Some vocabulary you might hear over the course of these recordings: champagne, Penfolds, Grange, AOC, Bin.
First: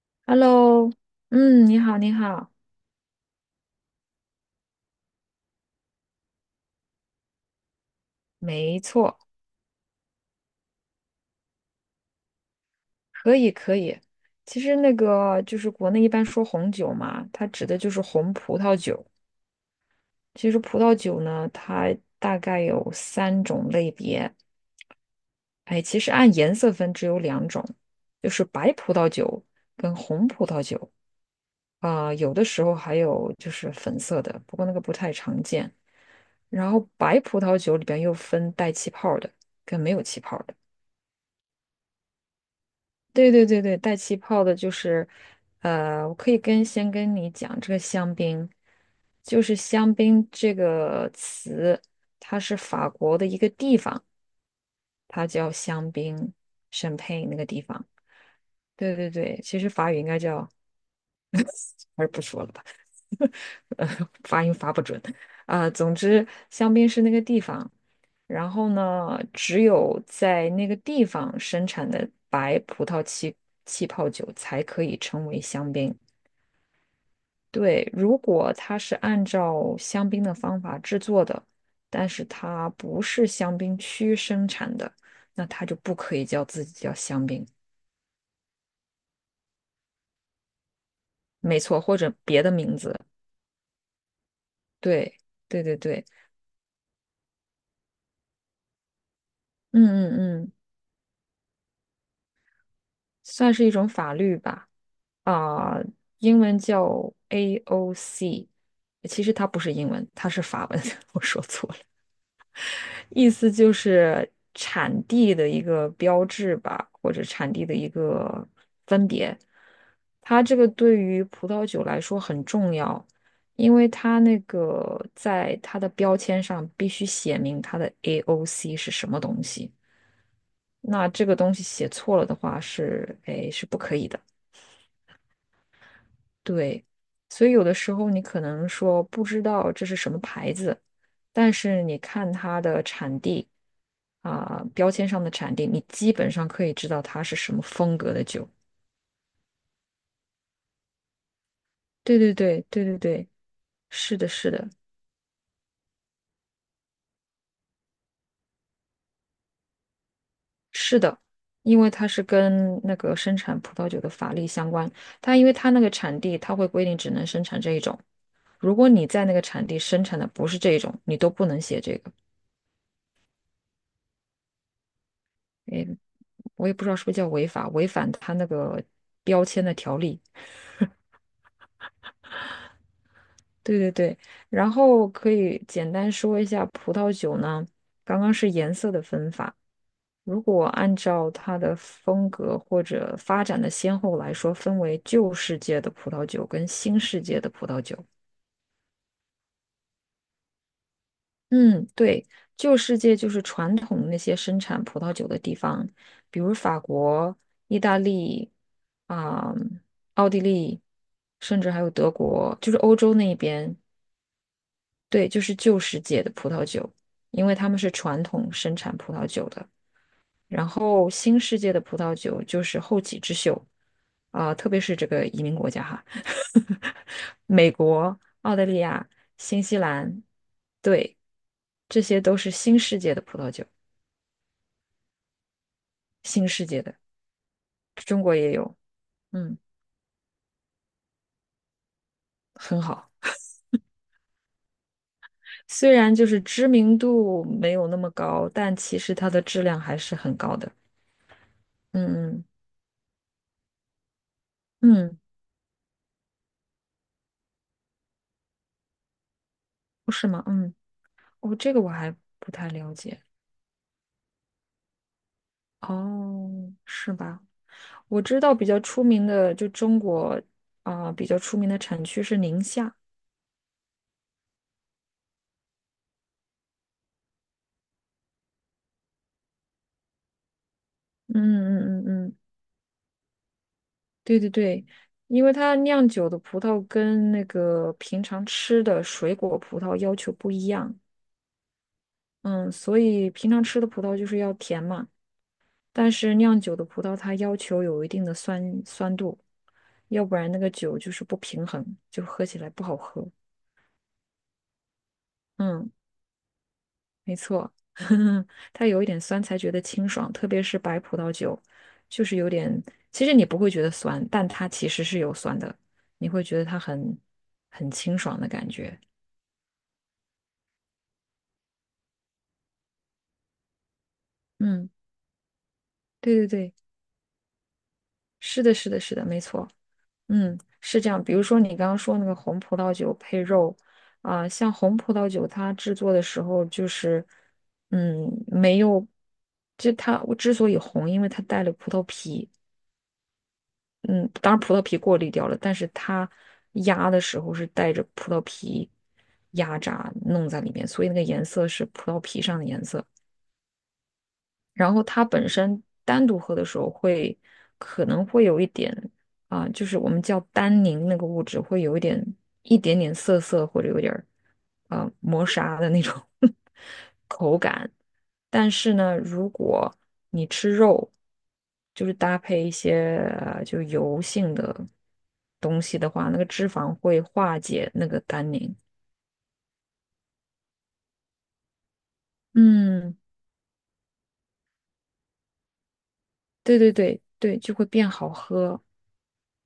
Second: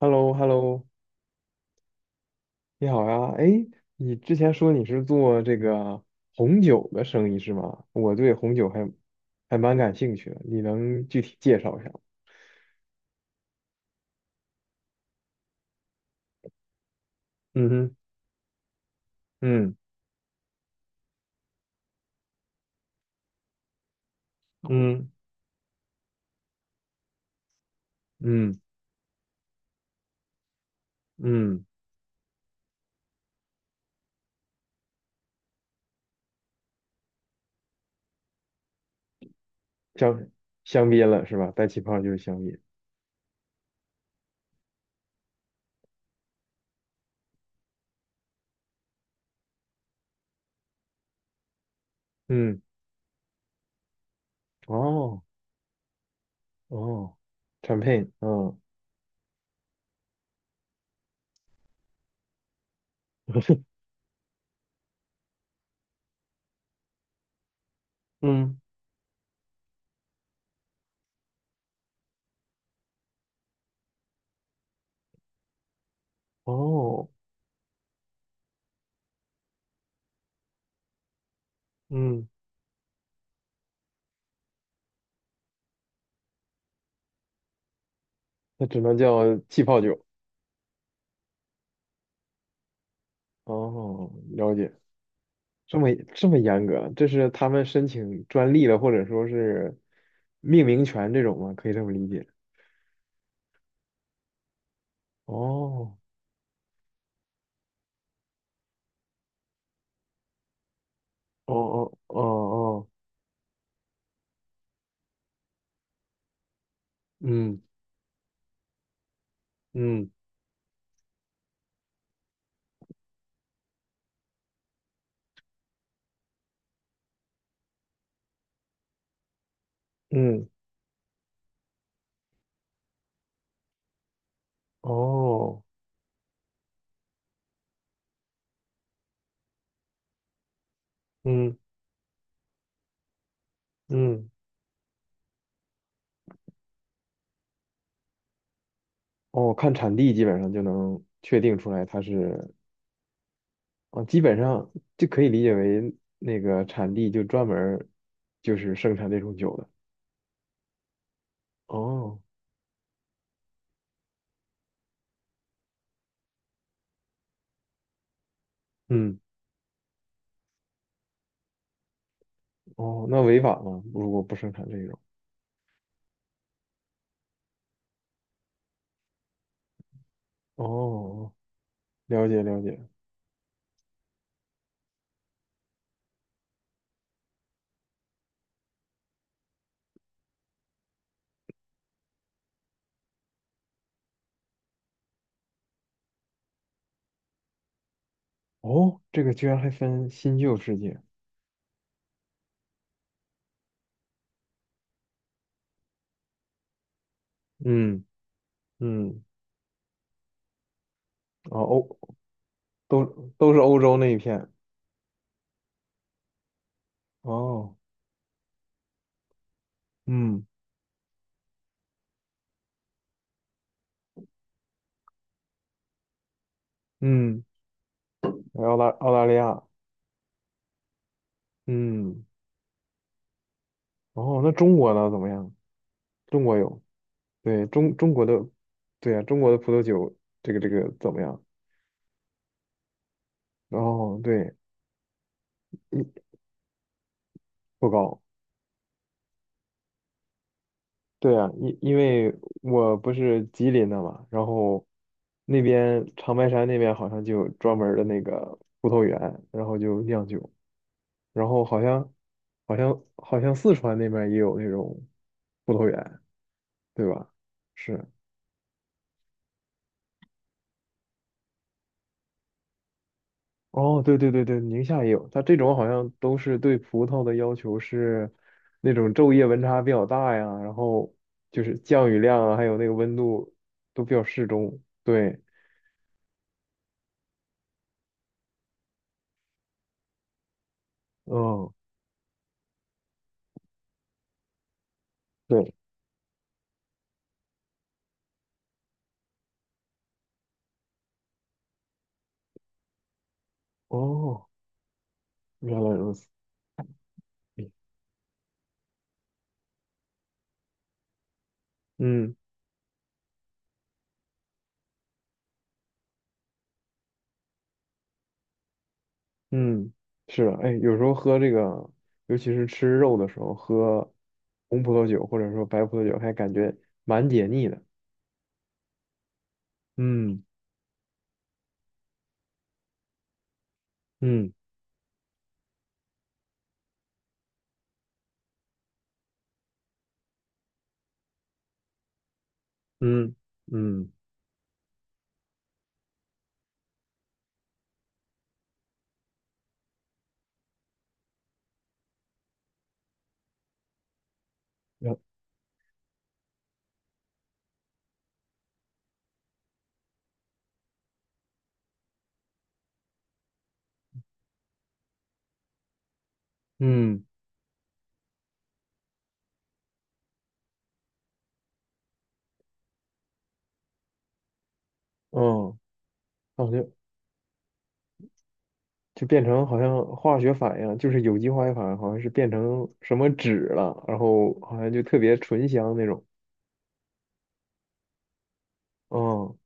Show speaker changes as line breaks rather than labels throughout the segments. h e l l o h e l l o
Hello，嗯，你好，你好，
你好呀。哎，你之前说你是做这个红酒的生意是吗？我对红酒
没
还
错，
还蛮感兴趣的，你能具体介绍一下吗？
可以，可以。其实那个就是国内一般说红酒嘛，它指
嗯
的就
哼，
是红葡萄酒。
嗯
其实葡萄酒呢，它大概有三种类别。
嗯
哎，其实按颜色分只有两种，就是
嗯
白葡萄酒跟红葡萄酒
嗯，
。有的时候还有就是粉色的，不过那个不太常见。然后白葡萄酒里边又分带气泡的跟没有气
香
泡的。
香槟了是吧？带气泡就是香槟。
对对对对，带气泡的，就是，我可以跟你讲这个香槟，就是香槟这个词，它是
嗯，
法国的一个地方，
哦
它叫香槟，n
哦
佩那个地方。
，champagne，嗯
对对对，其实法语应该叫，还是不说了吧，呃，发音发不准。总之，香槟是那个地方，然
嗯，
后呢，只有在那个地方生产的白葡萄气泡酒才可以称为香槟。
哦
对，如果它是按照香槟的方法制作的，但是
嗯，
它不是香槟区生产的，那它就不可以叫自己叫香槟，
那只能叫气泡酒。
没错，或者别的名字。
哦，了解。
对，对对
这么
对，
这么严格，这是他们申请专利了，或者说是
嗯嗯嗯，
命名权这种吗？可以这么理解。
算是一种法律吧。啊、
哦，
英文叫 AOC，其实它不是英文，它是法文，我说
哦
错了。
哦哦哦，
意思就是产地的一个标志吧，或者产
嗯
地的一个分别。
嗯
它这个对于葡萄酒来说很重要，因为它那个在它的标签上必须写明它的 AOC 是什么东西。
嗯，
那这个东西写错了的话是，哎，是不可以的。
哦，
对，所以有的时候你可能说不知道这是什么牌子，但
嗯
是你看它的产地
嗯，
，标签上的产地，你基本上可以知道它是什么风格的酒。
哦，看产地基本上就能确定出来它
对对
是，
对对对对，
哦，
是
基
的，
本
是的，
上就可以理解为那个产地就专门儿就是生产这种酒的。
是的，因为它
哦，
是跟那个生产葡萄酒的法律相关，因为它那个产地，它会规定只能生产这一种。如果你
嗯，
在那个产地生产的不是这一种，你都不能写这个。
哦，那违法吗？如果不生产这种？
诶，我也不知道是不是叫违法，违反它那个标签的条例。
哦，了解了解。
对对对，然后可以简单说一下葡萄酒呢，刚刚是颜色的分法，如果按照它的风格或者发展的先后来说，分为旧世界的葡萄酒跟新世界的葡萄酒。
哦，这个居然还分新旧世界。
嗯，对，旧世界就是传统那些生产葡萄酒的地方，比如法国、意大
嗯
利
嗯，
啊、奥地利，
啊
甚至还有
欧
德国，就是欧
都
洲那一
都是
边。
欧洲那一片。
对，就是旧世界的葡萄酒，因为他
哦，
们是传统生产葡萄酒的。
嗯
然后新世界的葡萄酒就是后起之秀，特别是这个移民国家哈，
嗯，
美国、澳大
澳
利
大
亚、
澳大利
新
亚，
西兰，对，这些
嗯，
都是新世界的葡萄酒，
哦，那中国呢？怎么样？中
新
国
世
有，
界的，
对中中
中
国的，
国也有，
对呀，中国
嗯，
的葡萄酒，这个怎么样？
很好。
哦，对，
虽然
一
就是知名度没有
不
那么
高，
高，但其实它的质量还是很高的。
对啊，因为
嗯
我不是吉林的嘛，然后
嗯嗯，
那边长白山那边好像就有专门儿的那个葡萄园，然后就
不
酿
是吗？
酒。
嗯，
然
哦，
后
这
好
个我
像
还不太
好
了
像
解。
好像四川那边儿也有那种葡萄园，
哦，
对
是
吧？
吧？
是，
我知道比较出名的，就中国，比较出名的产区是宁夏。
哦，对对对对，宁夏也有，它这种好像都是对葡萄的要求是那种昼夜温差比较大呀，然后
嗯
就是
嗯
降雨
嗯嗯，
量啊，还有那个温度都比较
对
适
对
中。
对，
对，
因为它酿酒的葡萄跟那个平常吃的水果葡萄要求不一样，
嗯，
嗯，所以平常吃的葡萄就是要甜嘛，
对，
但是酿酒的葡萄它要求有一定的酸度，要不然那个酒就是不平衡，就喝起来不好喝。
哦，原来
嗯。
如此，
没错，它有一点酸才觉得清爽，特别是白葡萄酒，就
嗯。
是有点，其实你不会觉得酸，但它其实是有酸的，你会觉得它很清爽的感觉。
嗯，是的，哎，有时候喝这个，尤其是吃肉的时候，喝红
嗯，
葡萄酒或者说白葡萄酒，还
对
感
对对，
觉蛮解腻的。
是的，是的，是的，没错，
嗯
嗯，是这样。比如说你刚刚说那个红葡萄酒配肉，
嗯
像红葡萄酒它制作的时候就是，嗯，没有，我之所以红，因为它带了葡萄皮。
嗯嗯，
嗯，当然葡萄皮过滤掉了，但是它压的时候是带着葡萄皮压榨弄在里面，所以那个颜色是葡萄皮上的颜色。然后
然
它本身单独喝的时候会可能会有一点，就是我们叫单宁那个物质会有一点点涩涩或者有点儿磨砂的那种
嗯
但是呢，如果你吃肉，就是搭配一些就油性的
嗯，
东西的话，那个脂
感觉
肪会化解那个单宁。
就变成好像化学反应，就是有机化学反应，好像是变成什
嗯，
么酯了，然后好像就特别醇香那种。
对对对对，就会变好喝。
嗯，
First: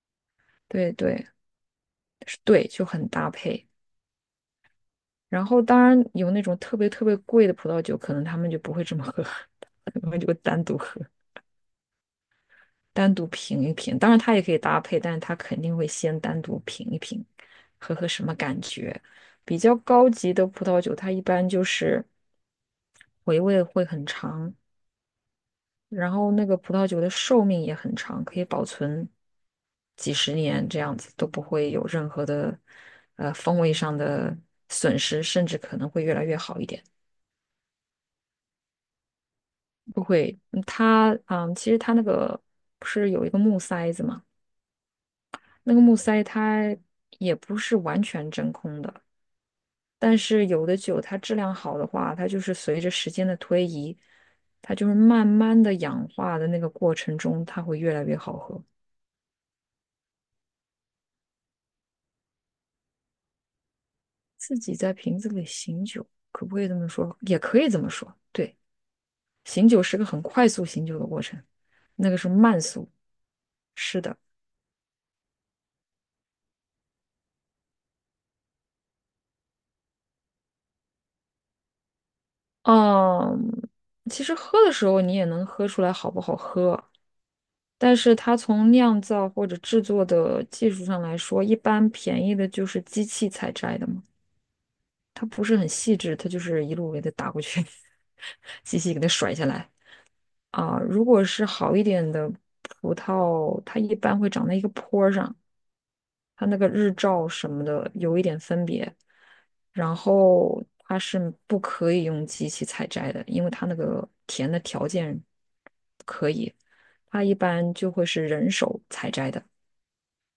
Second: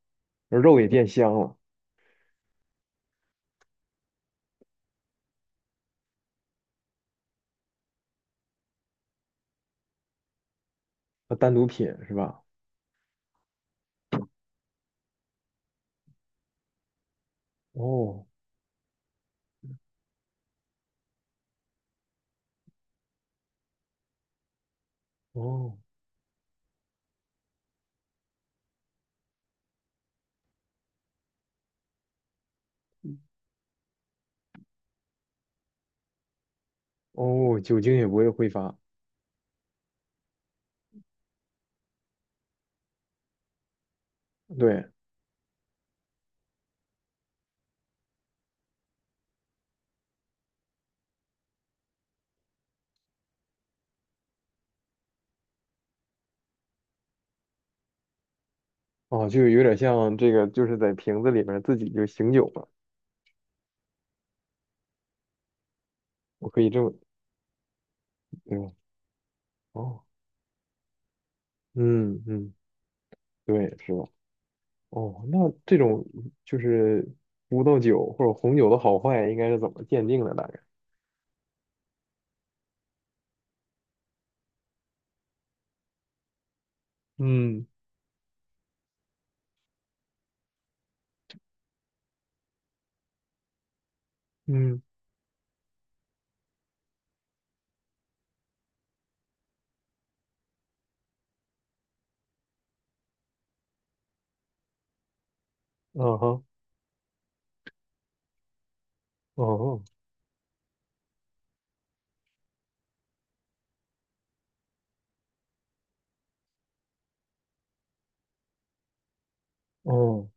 而肉也
对
变
对
香了，
是对，就很搭配。然后当然有那种特别特别贵的葡萄酒，可能他们就不会这么喝，他们就会单独喝。
单独品是吧？
单独品一品，当然它也可以搭配，但是它肯定会先单独品一品，喝喝
哦
什么感觉。比较高级的葡萄酒，它一般就是回味会很长，
哦
然后那个葡萄酒的寿命也很长，可以保存几十年这样子，都不会有任何的风味上的损失，甚至可能会越来越好一点。
哦，酒精也不会挥发。
不会，它，其实它那个不是有一个木塞子嘛？
对，
那个木塞它也不是完全真空的，但是有的酒它质量好的话，它就是随着时间的推移，它就是慢慢的氧化的那个过程中，它会越来越好喝。
哦，就有点像这个，就是在瓶子里面自己就醒酒了。
自己在瓶子里醒酒，可
我
不
可
可以
以
这
这
么
么，
说？也可以这么说。对，
对吧？
醒酒是
哦，
个很快速醒酒的过程，那个
嗯
是
嗯，
慢速。
对，是
是
吧？
的，
哦，那这种就是葡萄酒或者红酒的好坏，应该是怎么鉴定的？大概？
嗯，其实喝的时候你也能喝出来好不好喝。
嗯
但是它从酿造或者制作的技术上来说，一般便宜的就是机器采摘的嘛，
嗯，
它不是很细致，它就是一路给它打过去，机器给它甩下来。如果是好一点的葡萄，它一般会长在一个坡儿上，
啊哈，
它那个日照什么的有一点分别，
哦
然后它是不可以用机器采摘的，因为它那个田的条件不可以，它一般就会是人手采摘的。
哦，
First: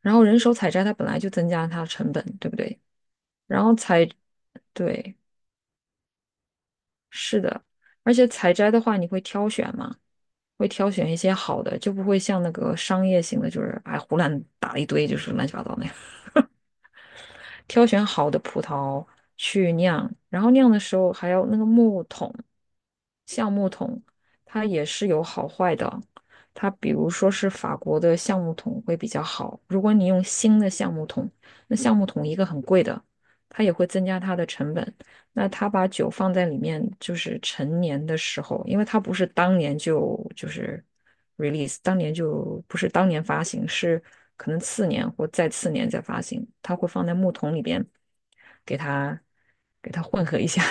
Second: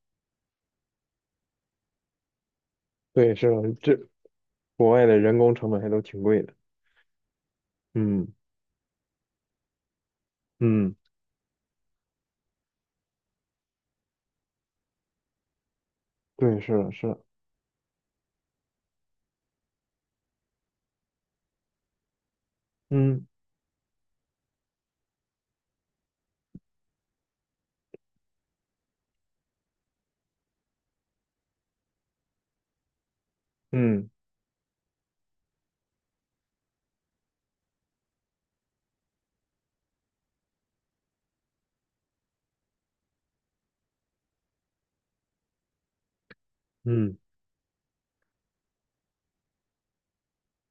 然后人手采摘它本来就增加了它的成本，对不对？
对，是
然
的，
后
这
采，
国外
对，
的人工成本还都挺贵的。
是的，而
嗯
且采摘的话你会挑选嘛，会挑
嗯，
选一些好的，就不会像那个商业型的，就是哎胡乱打了一堆，就是乱七八糟那样。
对，是的，是的，
挑选好的葡萄去酿，然后酿的时候还要那个木桶，
嗯
橡木桶，它也是有好坏的。它比如说是法国的橡木桶会比较好，如果你用新的橡木桶，那橡木桶一个很贵的，它也会增
嗯
加它的成本。那他把酒放在里面，就是陈年的时候，因为他不是当年就是 release，当年就不是当年发行，是可能次年或再次年再发行，他会放在
嗯
木桶里边，给他混合一下，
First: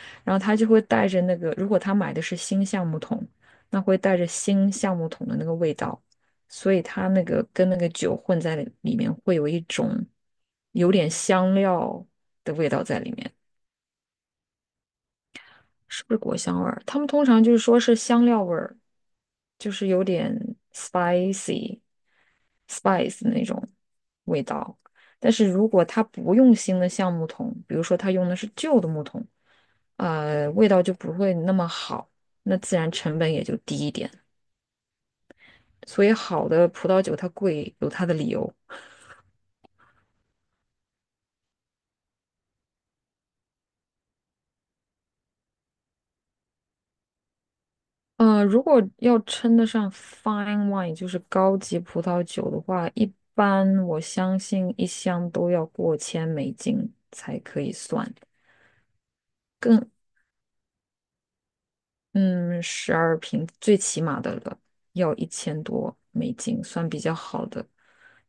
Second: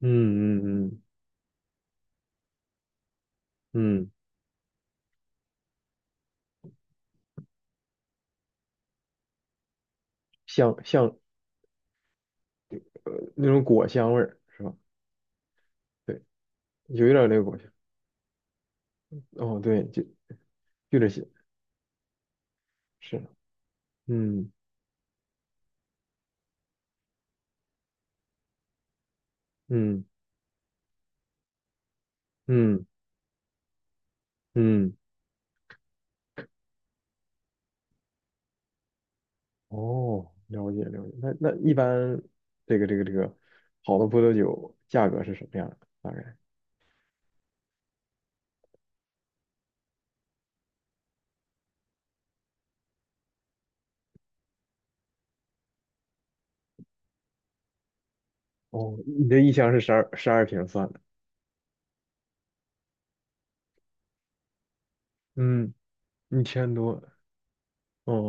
嗯
然后他就会
嗯嗯
带着那个，如果他买的是新橡木桶，那会
嗯，
带着新橡木桶的那个味道，所以它那个跟那个酒混在里面，会有一种
香
有点
香
香料的味道在里面。
那种果香味儿是吧？
是不是
对。
果香味儿？他
有
们
一点
通
儿个
常就
果
是
香。
说是香料味儿，
哦，
就
对，
是
就
有点
就这些，是，
spice 那种味
嗯
道。但是如果他不用新的橡木桶，比如说他用的是旧的木桶，
嗯
味道就不会那么好，那自
嗯
然成本也就低一点。
嗯，
所以好的葡萄酒它贵有它的理由。
哦，了解了解。那一般这个好的葡萄酒价格是什么样的？大概？
如果要称得上 fine wine，就是高级葡萄酒的话，一般我相信一箱都要过千美金才可以算，
哦，你这一箱是
更
十二瓶算的，
嗯，12瓶最起码的了，要一千
嗯，
多美
一
金
千
算比
多，
较好的，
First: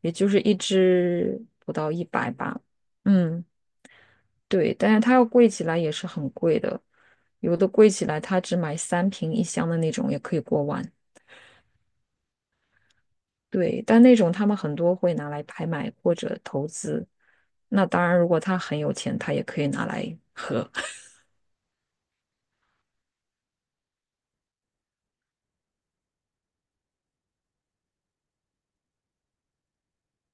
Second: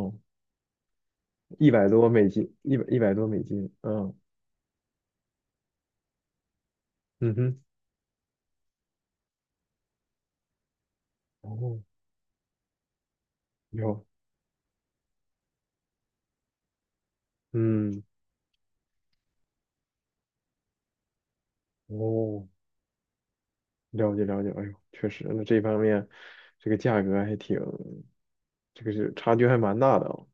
也就是一支
一
不
百
到一
多美
百
金，
吧。
一百多美
嗯，
金，嗯
对，但是它要贵起来也是很贵的，
嗯
有
哼，
的贵起来它只买三瓶一箱的那种也可以过万。
哦，
对，但
有，
那种他们很多会拿来拍卖或者投资。那
嗯，
当然，如果他很有钱，他也可以拿来 喝。
哦，了解了解，哎呦，确实，那这方面这个价格还挺。这个是差距还蛮大的啊。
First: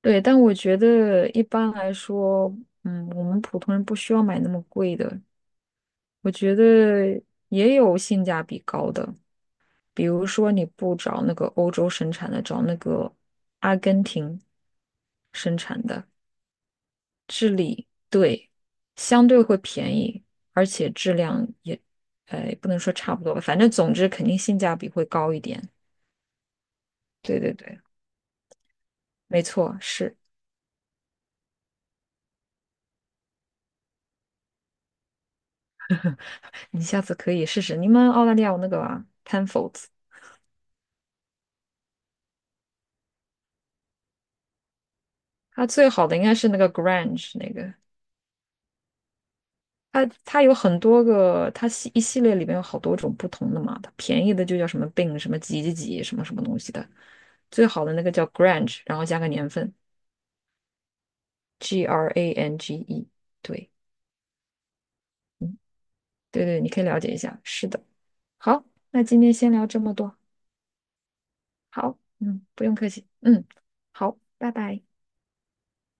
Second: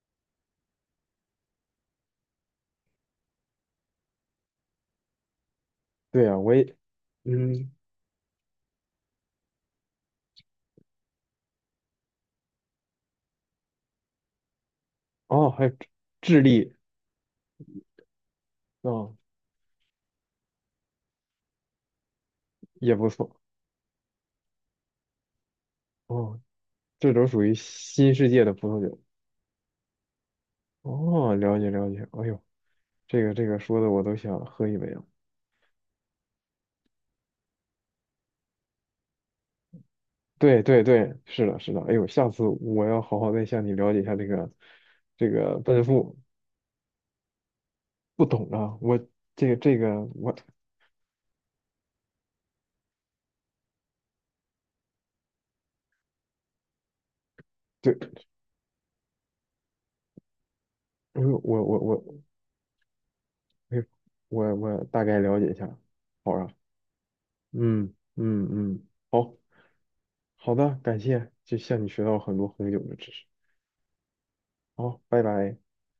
对，但我觉得一般来说，嗯，我们普通人不需要买那么贵的。
对
我
啊，我
觉
也，
得
嗯，
也有性价比高的，比如说你不找那个欧洲生产的，找那个阿根廷
哦，
生
还有
产
智
的。
智利，
治理，对，
哦，
相对会便宜，而且质量也，不能说
也不
差不
错，
多吧，反正总之肯定性价比会高一点。
哦，这都
对
属
对
于
对，
新世界的葡萄酒，
没错，是。
哦，了解了解，哎呦，这个说的我都想喝一杯了，
你下次可以试试，你们澳大利亚有那个Penfolds，
对对对，是的是的，哎呦，下次我要好好再向你了解一下这个
它
奔
最好的
赴，
应该是那个 Grange 那个，
不懂啊，我这个这个
它
我
它有很多个，它系列里面有好多种不同的嘛，它便宜的就叫什么 Bin 什么几几几什么什么东西的，最好的那
对，
个叫 Grange，然后加个年份
哎呦，我我
G
我，
R A N G E，对。
哎呦，我大概了解一下，好
对
啊，
对，你可以了解一下。是的，
嗯嗯
好，
嗯，
那今天
好，
先聊这么多。
好的，感谢，就向你
好，
学到很
嗯，
多
不
很
用
酒
客
的
气，
知识。
嗯，好，拜拜。
好，拜拜。